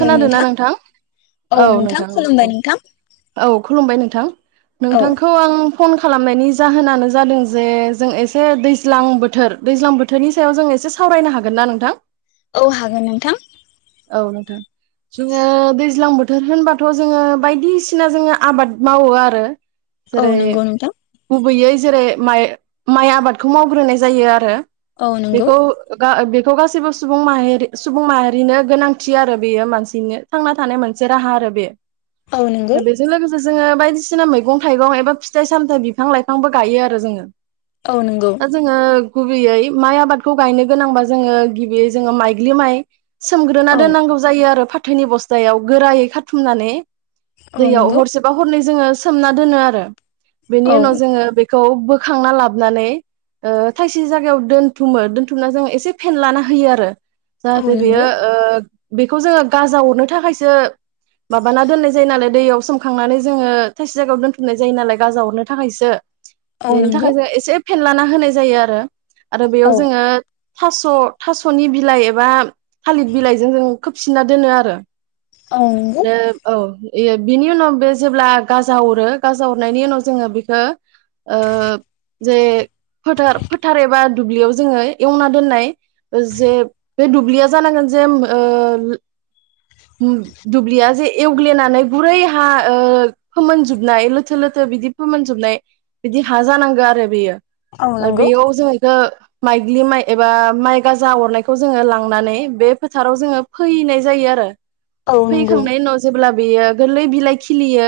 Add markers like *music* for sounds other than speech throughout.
खोनादों ना नोंथां? औ नोंथां औ औ। औ खुलुमबाय नोंथां औ नोंथांखौ आं फन खालामनायनि जाहोनानो जादों जे जों एसे दैज्लां, बोथोर दैज्लां बोथोरनि सायाव जों एसे सावरायनो हागोन ना नोंथां? औ हागोन नोंथां। औ नोंथां। जोङो दैज्लां बो थोर होनबाथ' जोङो बायदिसिना जोङो आबाद मावो आरो। औ जेरै नंगौ नोंथां गुबैयै जेरै माइ माइ आबादखौ मावग्रोनाय जायो आरो। औ नंगौ बेखौ गा- बे थ गासैबो सुबुं माहारि सुबुं माहारिनो गोनांथि आरो बेयो मानसिनो थांना थानाय मोनसे राहा आरो बे। औ नंगौ *inaudible* बेजों लोगोसे जोङो बायदि सिना मैगं थाइगं एबा फिथाइ सामथाइ बिफां लाइफांबो गायो आरो जोङो। औ नंगौ दा जोङो गु गिबियै माइ आबादखौ गायनो गोनांबा जोङो गिबियै जोङो माइग्लि माइ सोमग्रोना औ दोननांगौ जायो आरो फा थोनि बस्थायाव गोरायै खाारथुमनानै। औ दैयाव नंगौ हरसेबा हरनै जोङो सोमना दोनो आरो। बेनि औ उनाव जोङो बेखौ बो बोखांना लाबानै थाइसे जायगायाव दोनथुमो दोनथुमना जों एसे फेन लाना होयो आरो। औ जाहाथे नंगौ बियो बेखौ जोङो गाजा हरनो थाखायसो माबाना दोननाय जायो नालाय दैयाव सोमखांनानै जोङो थाइसे जायगायाव दोनथुमनाय जायो नालाय गाजा हरनो थाखायसो औ बेनि नंगौ थाखाय एसे फेनलाना होनाय जायो आरो। आरो बेयाव औ जोङो थास' थास'नि बिलाइ एबा थालिर बिलाइजों जों खोबसिनना दोनो आरो औ नंगौ द औ बिनि उनाव बे जेब्ला गाजा अरो गाजा अरनायनि उनाव जोङो बेखौ ओ जे फोथार फोथार एबा दुब्लियाव जोङो एवना दोननाय जे बे दुब्लिया जानांगोन जे ओ दुब्लिया जे एवग्लिनानै गुरै हा ओ फोमोनजोबनाय लोथो लोथो बिदि फोमोनजोबनाय बिदि हा जानांगौ आरो बेयो। औ आरो नंगौ बेयाव जों दा माइग्लि माइ एबा माइ गाजा अरनायखौ जोङो लांनानै बे फोथाराव जोङो फैनाय जायो आरो। औ नंगौ फैखांनायनि उनाव जेब्ला बेयो गोरलै बिलाइ खिलियो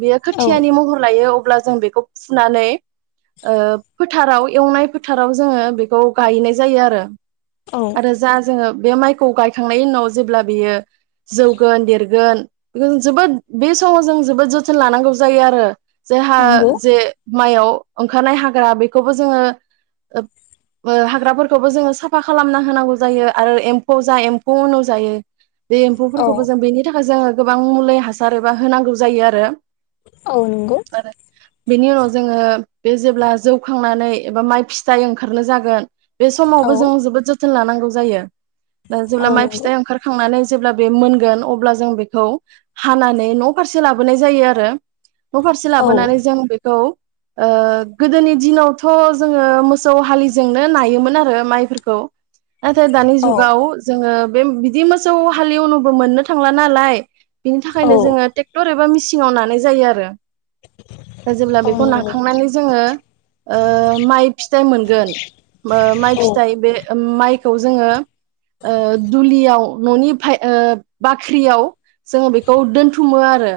बेयो औ नंगौ खोथियानि औ महर लायो अब्ला जों बेखौ फुनानै ओ फो फोथाराव एवनाय फोथाराव जोङो बेखौ गायनाय जायो आरो। औ नंगौ आरो जा जोङो बे माइखौ गायखांनायनि उनाव जेब्ला बेयो जौगोन देरगोन बेखौ जों जोबोद बे समाव जों जोबोद जोथोन लानांगौ जायो आरो। जायहा जे माइयाव ओंखारनाय हाग्रा बेखौबो जोङो ओ बो हाग्राफोरखौबो जोङो साफा खालामना होनांगौ जायो आरो एम्फौ जा एम्फौ उनाव जायो। बे औ एम्फौफोरखौबो जों बेनि थाखाय जोङो गोबां मुलि हासार एबा होनांगौ जायो आरो औ नंगौ औ आरो बेनि उनाव जोङो बे जेब्ला जौखांनानै एबा माइ फिथाइ ओंखारनो जागोन। बे समावबो जों जोबोद लानांगौ जायो। दा औ जेब्ला माइ नंगौ फिथाइ ओंखारखांनानै जेब्ला बे मोनगोन अब्ला जों बेखौ हानानै न फारसे लाबोनाय जायो आरो नफारसे औ लाबोनानै जों बेखौ ओ गोदोनि दिनावथ जोङो मोसौ हालिजोंनो नायोमोन आरो माइफोरखौ नाथाय दानि जुगाव जोङो बे बिदि मोसौ हालेवनोबो मोननो थांला नालाय बिनि थाखायनो औ नंगौ औ जोङो टेक्टर एबा मिसि ङाव नानाय जायो आरो ओ जेब्ला औ बेखौ नंगौ नाखांनानै जोङो ओ माइ फिथाइ मोनगोन ओ माइ फिथाइ बे माइखौ जोङो ओ दुलियाव ननि फाय ओ बाख्रियाव जों बेखौ दोनथुमो आरो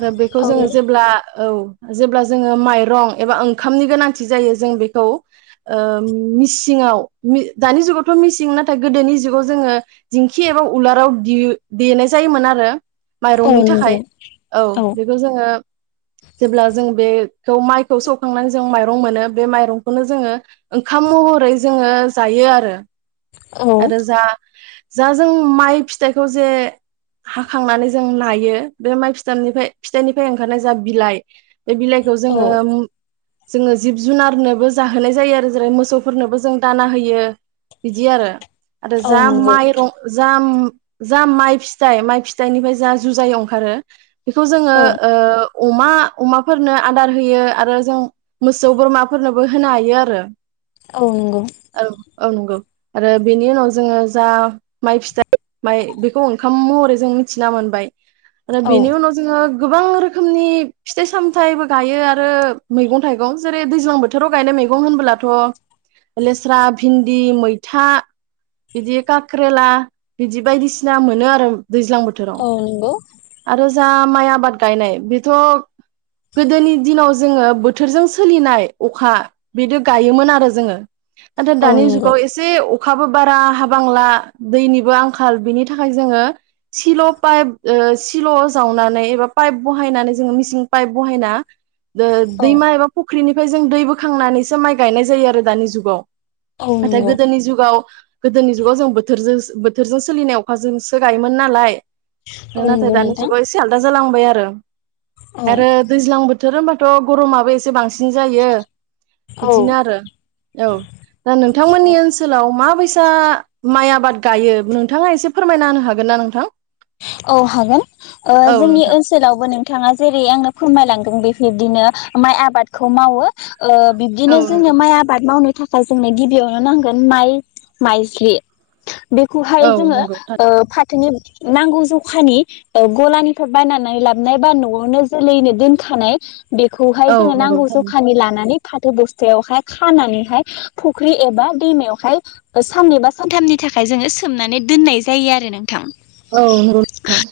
आरो बेखौ औ जोङो जेब्ला औ जेब्ला जोङो माइरं एबा ओंखामनि गोनांथि जायो जों बेखौ ओ मिसिङाव दानि जुगावथ मिसिं नाथाय गोदोनि जुगाव जोङो दिंखि एबा उलाराव दे-देनाय जायोमोन आरो औ माइरंनि थाखाय नंगौ औ बेखौ जोङो जेब्ला जों बे माइखौ सौखांनानै जों माइरं मोनो बे माइरंखौनो जोङो ओंखाम महरै जोङो जायो आरो आरो जा जा जों माइ फिथाइखौ जे हाखांनानै जों नायो बे माइ फि जाननिफ्राय फिथाइनिफ्राय ओंखारनाय जा बिलाइ बे बिलाइखौ जोङो जोङो जिब जुनारनोबो जाहोनाय जायो आरो जेरै मोसौफोरनोबो जों दाना होयो बिदि आरो आरो जा औ नंगौ माइरं जाम जा माइ फिथाइ माइ फिथाइनिफ्राय जा जुजाय ओंखारो बेखौ जोङो ओ अमा अमाफोरनो आदार होयो आरो जों मोसौ बोरमाफोरनोबो होनो हायो आरो औ औ नंगौ आरो बेनि उनाव जोङो जा माइ फिथाइ माइ बेखौ ओंखाम महरै जों मिथिना मोनबाय आरो बिनि उनाव गोबां रोखोमनि फिथाइ सामथाइबो गायो आरो मैगं थाइगं जेरै दैज्लां बोथोराव गायनाय मैगं होनबोलाथ लेस्रा भिन्दि मैथा बिदि खाक्रेला बिदि बायदिसिना मोनो आरो दैज्लां बोथोराव आरो जा माइ आबाद गायनाय बेथ गोदोनि दिनाव जोङो बोथोरजों सोलिनाय अखा बिदि गायोमोन आरो जोङो नाथाय औ दानि नंगौ जुगाव एसे अखाबो बारा हाबांला दैनिबो आंखाल बिनि थाखाय जोङो सिल' पाइप ओ सिल' जावनानै एबा पाइप बहायनानै जोङो मिसिं पाइप बहायना दो औ दैमा एबा फुख्रिनि ओमफ्राय जों दै बोखांनानैसो माइ गायनाय जायो आरो दानि जुगाव। औ नाथाय नंगौ गोदोनि जुगाव गोदोनि जुगाव जों बोथोरजोंस बोथोरजों सोलिनाय अखाजोंसो गायोमोन नालाय औ नाथाय नंगौ दानि नोंथां जुगाव एसे आलदा जालांबाय आ ओ आरो औ दैज्लां बोथ थोर होनबाथ' गरमाबो एसे बांस *unintelligible* जायो इदिनो आरो औ दा नोंथांमोननि औ ओनसोलाव मा बायस सा माइ आबाद गायो नोंथाङा एसे फोरमायना होनो हागोन ना नोंथां? औ हागोन। ओ औ जोंनि नोंथां ओनसोलावबो नों थाङा जेरै आंनो फोरमायलांदों बेफोरदिनो माइ आबादखौ मावो। ओ बिब्दिनो औ जोङो नंगौ माइ आबाद मावनो थाख दा *unintelligible* गिबियावनो नांगोन माइ माइज्लि बेखौहाय औ जोङो नंगौ ओ फा *unintelligible* नांगौ जखानि ओ गलानिफ्राय बायनानै लाबनाय बा न'आवनो जोलैनो दोनखानाय बेखौहाय औ जोङो नंगौ नांगौ थारैनो जखानि लानानै फाथो बस्थायावहाय खानानैहाय फुख्रि एबा दैमायावहाय साननैबा सानथामनि थाखाय जोङो सोमनानै दोननाय जायो आरो नोंथां। औ *unintelligible* *unintelligible* थां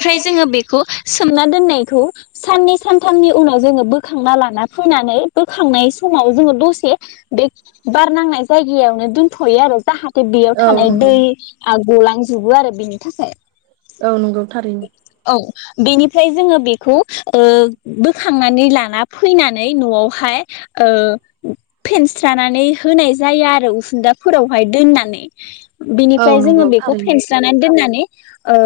ओमफ्राय जोङो बेखौ सोमना दोननायखौ साननै सानथामनि उनाव जोङो बोखांना लाना फैनानै बोखांनाय समाव जोङो दसे बे बार नांनाय जायगायावनो दोनथ'यो आरो जाहाथे बेयाव औ थानाय दै नंगौ आ गलांजोबो आरो बेनि थाखाय औ नंगौ थारैनो। औ बेनिफ्राय जोङो बेखौ ओ बोखांनानै लाना फैनानै न'आवहाय ओ फेनस्रानानै होनाय जायो आरो उखुन्दाफोरावहाय दोननानै। औ बिनिफ्राय जोङो नंगौ बेखौ थारैनो फेनस्रनानै दोननानै ओ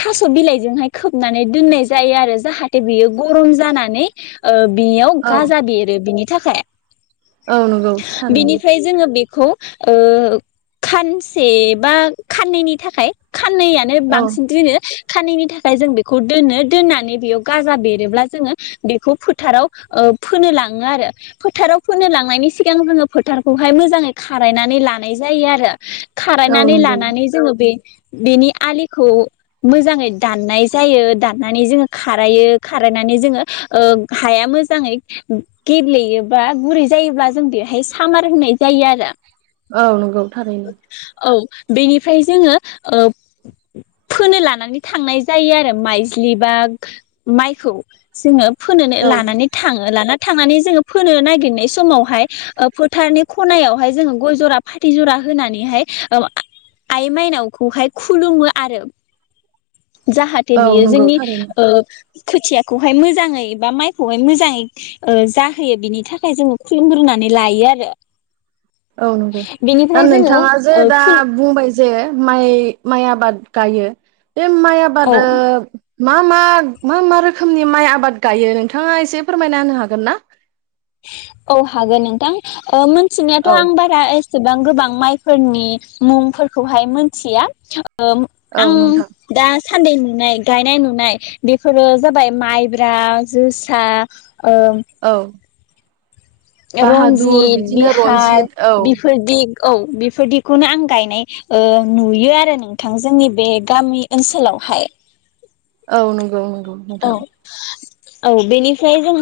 थास' बिलाइजोंहाय खोबनानै दोननाय जायो आरो जाहाथे बियो गरम जानानै ओ बेयाव औ गाजा बेरो बिनि थाखाय औ नंगौ थारैनो बिनिफ्राय जोङो बि खौ ओ खानसे बा खाननैनि थाखाय खाननैया नो औ बांसिन दिनो खाननैनि थाखाय जों बेखौ दोनो दोननानै बेयाव गाजा बेरोब्ला जोङो बेखौ फोथाराव ओ फोनो लाङो आरो फोथाराव फोनो लांनायनि सिगां जोङो फोथारखौहाय मोजाङै खारायनानै लानाय जायो आरो। औ खारायनानै नंगौ लानानै जोङो बे बेनि आलिखौ मोजाङै दाननाय जायो दाननानै जोङो खारायो खारायनानै जोङो ओ हाया मोजाङै गेब्लेयोबा गुरै जायोब्ला जों बेहाय सामार होनाय जायो आरो। औ नोंगौ थारैनो। औ बेनिफ्राय जोङो ओ फोनो लानानै थांनाय जायो आरो माइज्लि बा माइखौ जोङो। फोनोनो औ लानानै थाङो लाना थांनानै जोङो फोनो नागिरनाय समावहाय ओ फोथारनि खनायावहाय जोङो गय जरा फाथै जरा होनानैहाय ओ आइ माइनावखौहाय खु खुलुमो आरो। जाहाथे औ बियो नंगौ जोंनि थारैनो ओ खोथियाखौहाय मोजाङै बा माइखौहाय मोजाङै ओ जाहोयो बिनि थाखाय जोङो खुलुमग्रोनानै लायो आरो। औ नंगौ दा बेनिफ्राय जोङो नोंथाङा जे ओ दा खुल बुंबाय जे माइ माइ आबाद गायो। बे माइ औ आबाद ओ मा मा मा मा रोखोमनि माइ आबाद गायो नोंथाङा एसे फोरमायना होनो हागोन ना? औ हागोन नोंथां ओ औ मिथिनायखथ' आं बारा एस एसेबां गोबां माइफोरनि मुंफोरखौहाय मोनथिया। ओ औ आं नोंथां दा सान्दै नुनाय गायनाय नुनाय बेफोरो जाबाय माइब्रा जोसा। ओम। औ बाहादुर रन्जित बिदिनो बिहार रन्जित औ बेफोरदि औ बेफोरदिखौनो आं गायनाय ओ नुयो आरो नोंथां जोंनि बे गामि ओनसोलावहाय। औ नंगौ। औ। नोंथां औ बेनिफ्राय जों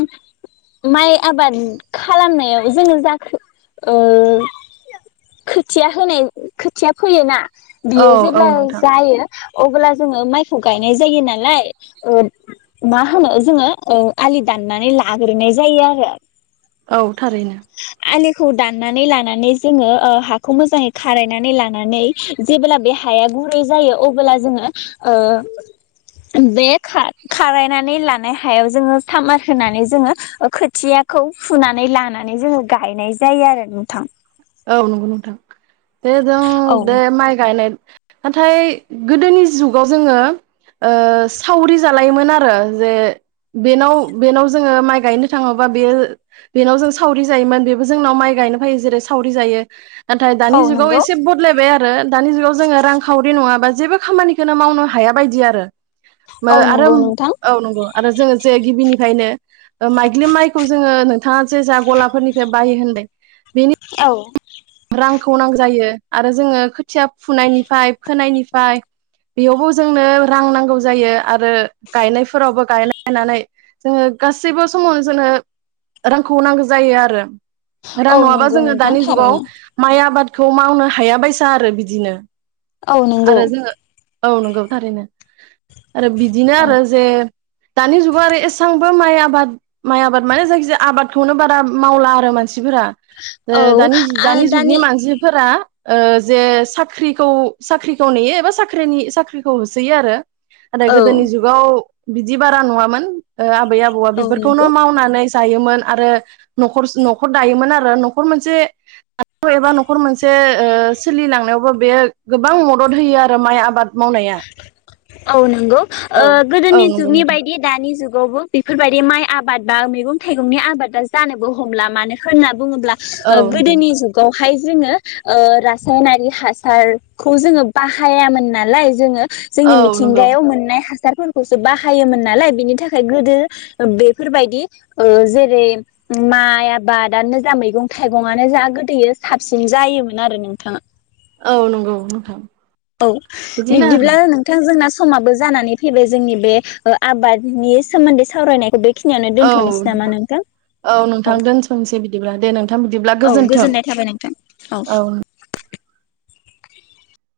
माइ आबाद खालामनायाव जोङो जाखो ओ खोथिया होनाय खोथिया फैयोना। औ बियो औ जेब्ला नोंथां जायो। अब्ला जोङो माइखौ गायनाय जायो नालाय ओ मा होनो जोङो ओ आलि दाननानै लाग्रोनाय जायो आरो। औ थारैनो। आलिखौ दाननानै लानानै जोङो ओ हाखौ मोजाङै खारायनानै लानानै जेब्ला बे हाया गुरै जायो अबोब्ला जोङो ओ बे खा खारायनानै लानाय हायाव जोङो सामार होनानै जोङो ओ खोथियाखौ फुनानै लानानै जोङो गायनाय जायो आरो नोंथां। औ नंगौ नोंथां। दे जों औ दे माइ गायनाय नाथाय गोदोनि जुगाव जोङो ओ सावरि जालायोमोन आरो जे बेनाव बेनाव जोङो माइ गायनो थाङोबा बे-बेनाव जों सावरि जायोमोन बेबो जोंनाव माइ गायनो फायो जेरै सावरि जायो। नाथाय औ दानि जुगाव नंगौ एसे बदलायबाय आ रो दानि जुगाव जोङो रांखावरि नङाबा जेबो खामानिखौनो मावनो हाया बायदि आरो मो औ नंगौ आरोम नोंथां औ नंगौ। आरो जोङो जे गिबिनिफायनो माइग्लिमाइखौ जोङो नोंथाङा जे जा गलाफोरनिफे बाहायो होनदों बेनि औ आंखौ नांगौ जायो आरो जोङो खो थिया फुनायनिफाय फोनायनि फाय बेयावबो जोंनो रां नांगौ जायो आरो गायनायफोरावबो गायनानै जोङो गासैबो समावनो जोंनो रांखौ नांगौ जायो आरो रां औ नङाबा नंगौ जोङो नोंथां दानि जुगाव थारैनो माइ आबादखौ मावनो हायाबायसा आरो बिदिनो औ नंगौ। आरो जोङो औ नंगौ थारैनो आरो बिदिनो औ आरो जे दानि जुगाव आरो एसां बो माइ आबाद माइ आबाद माने जायखिजाया आबादखौनो बारा मावला आरो मान सिफोरा ओ औ दानि दानि जुगनि मानसिफोरा ओ जे साख्रिखौ साख्रिखौ नेयो एबा साख्रिनि साख्रिखौ होसोयो आरो आदै औ गोदोनि जुगाव बिदि बारा नुवामोन ओ आबै आबौआ औ नंगौ बेफोरखौनो मावनानै जायोमोन आरो न'ख न'खर दायोमोन आरो न'खर मोनसे *unintelligible* एबा न'खर मोनसे ओ सोलिलांनायावबो बे गोबां मदद होयो आरो माइ आबाद मावनाया। औ नंगौ ओ औ औ गोदोनि नंगौ जुगनि नोंथां बायदि दानि जुग गावबो बेफोरबायदि माइ आबाद बा मैगं-थाइगंनि आबादा जानोबो हमला मानो होनो बुङोब्ला ओ औ नंगौ गोदोनि जुगाव हाय जोङो ओ रासायनारि हासारखौ जोङो बाहायामोन नालाय जोङो औ जोंनि मि नंगौ थिंगायाव मोननाय हा सारफोरखौसो बाहायोमोन नालाय बिनि थाखाय गोदो बेफोरबायदि ओ जेरै माइ आबादानो जा मैगं थाइगङानो जा गोदोयो साबसिन जायोमोन आरो नोंथाङा औ नंगौ नोंथां औ बिदिनो आरो बिब्दिब्ला नोंथां जोंना समाबो जानानै फैबाय जोंनि बे ओ आबादनि सोमोन्दै सावरायनायखौ बे औ नोंथां औ नोंथां दोन्थ'नोसै बिदिब्ला दे नोंथां बिदिब्ला औ गोजोन्थों गोजोननाय थाबाय नोंथां औ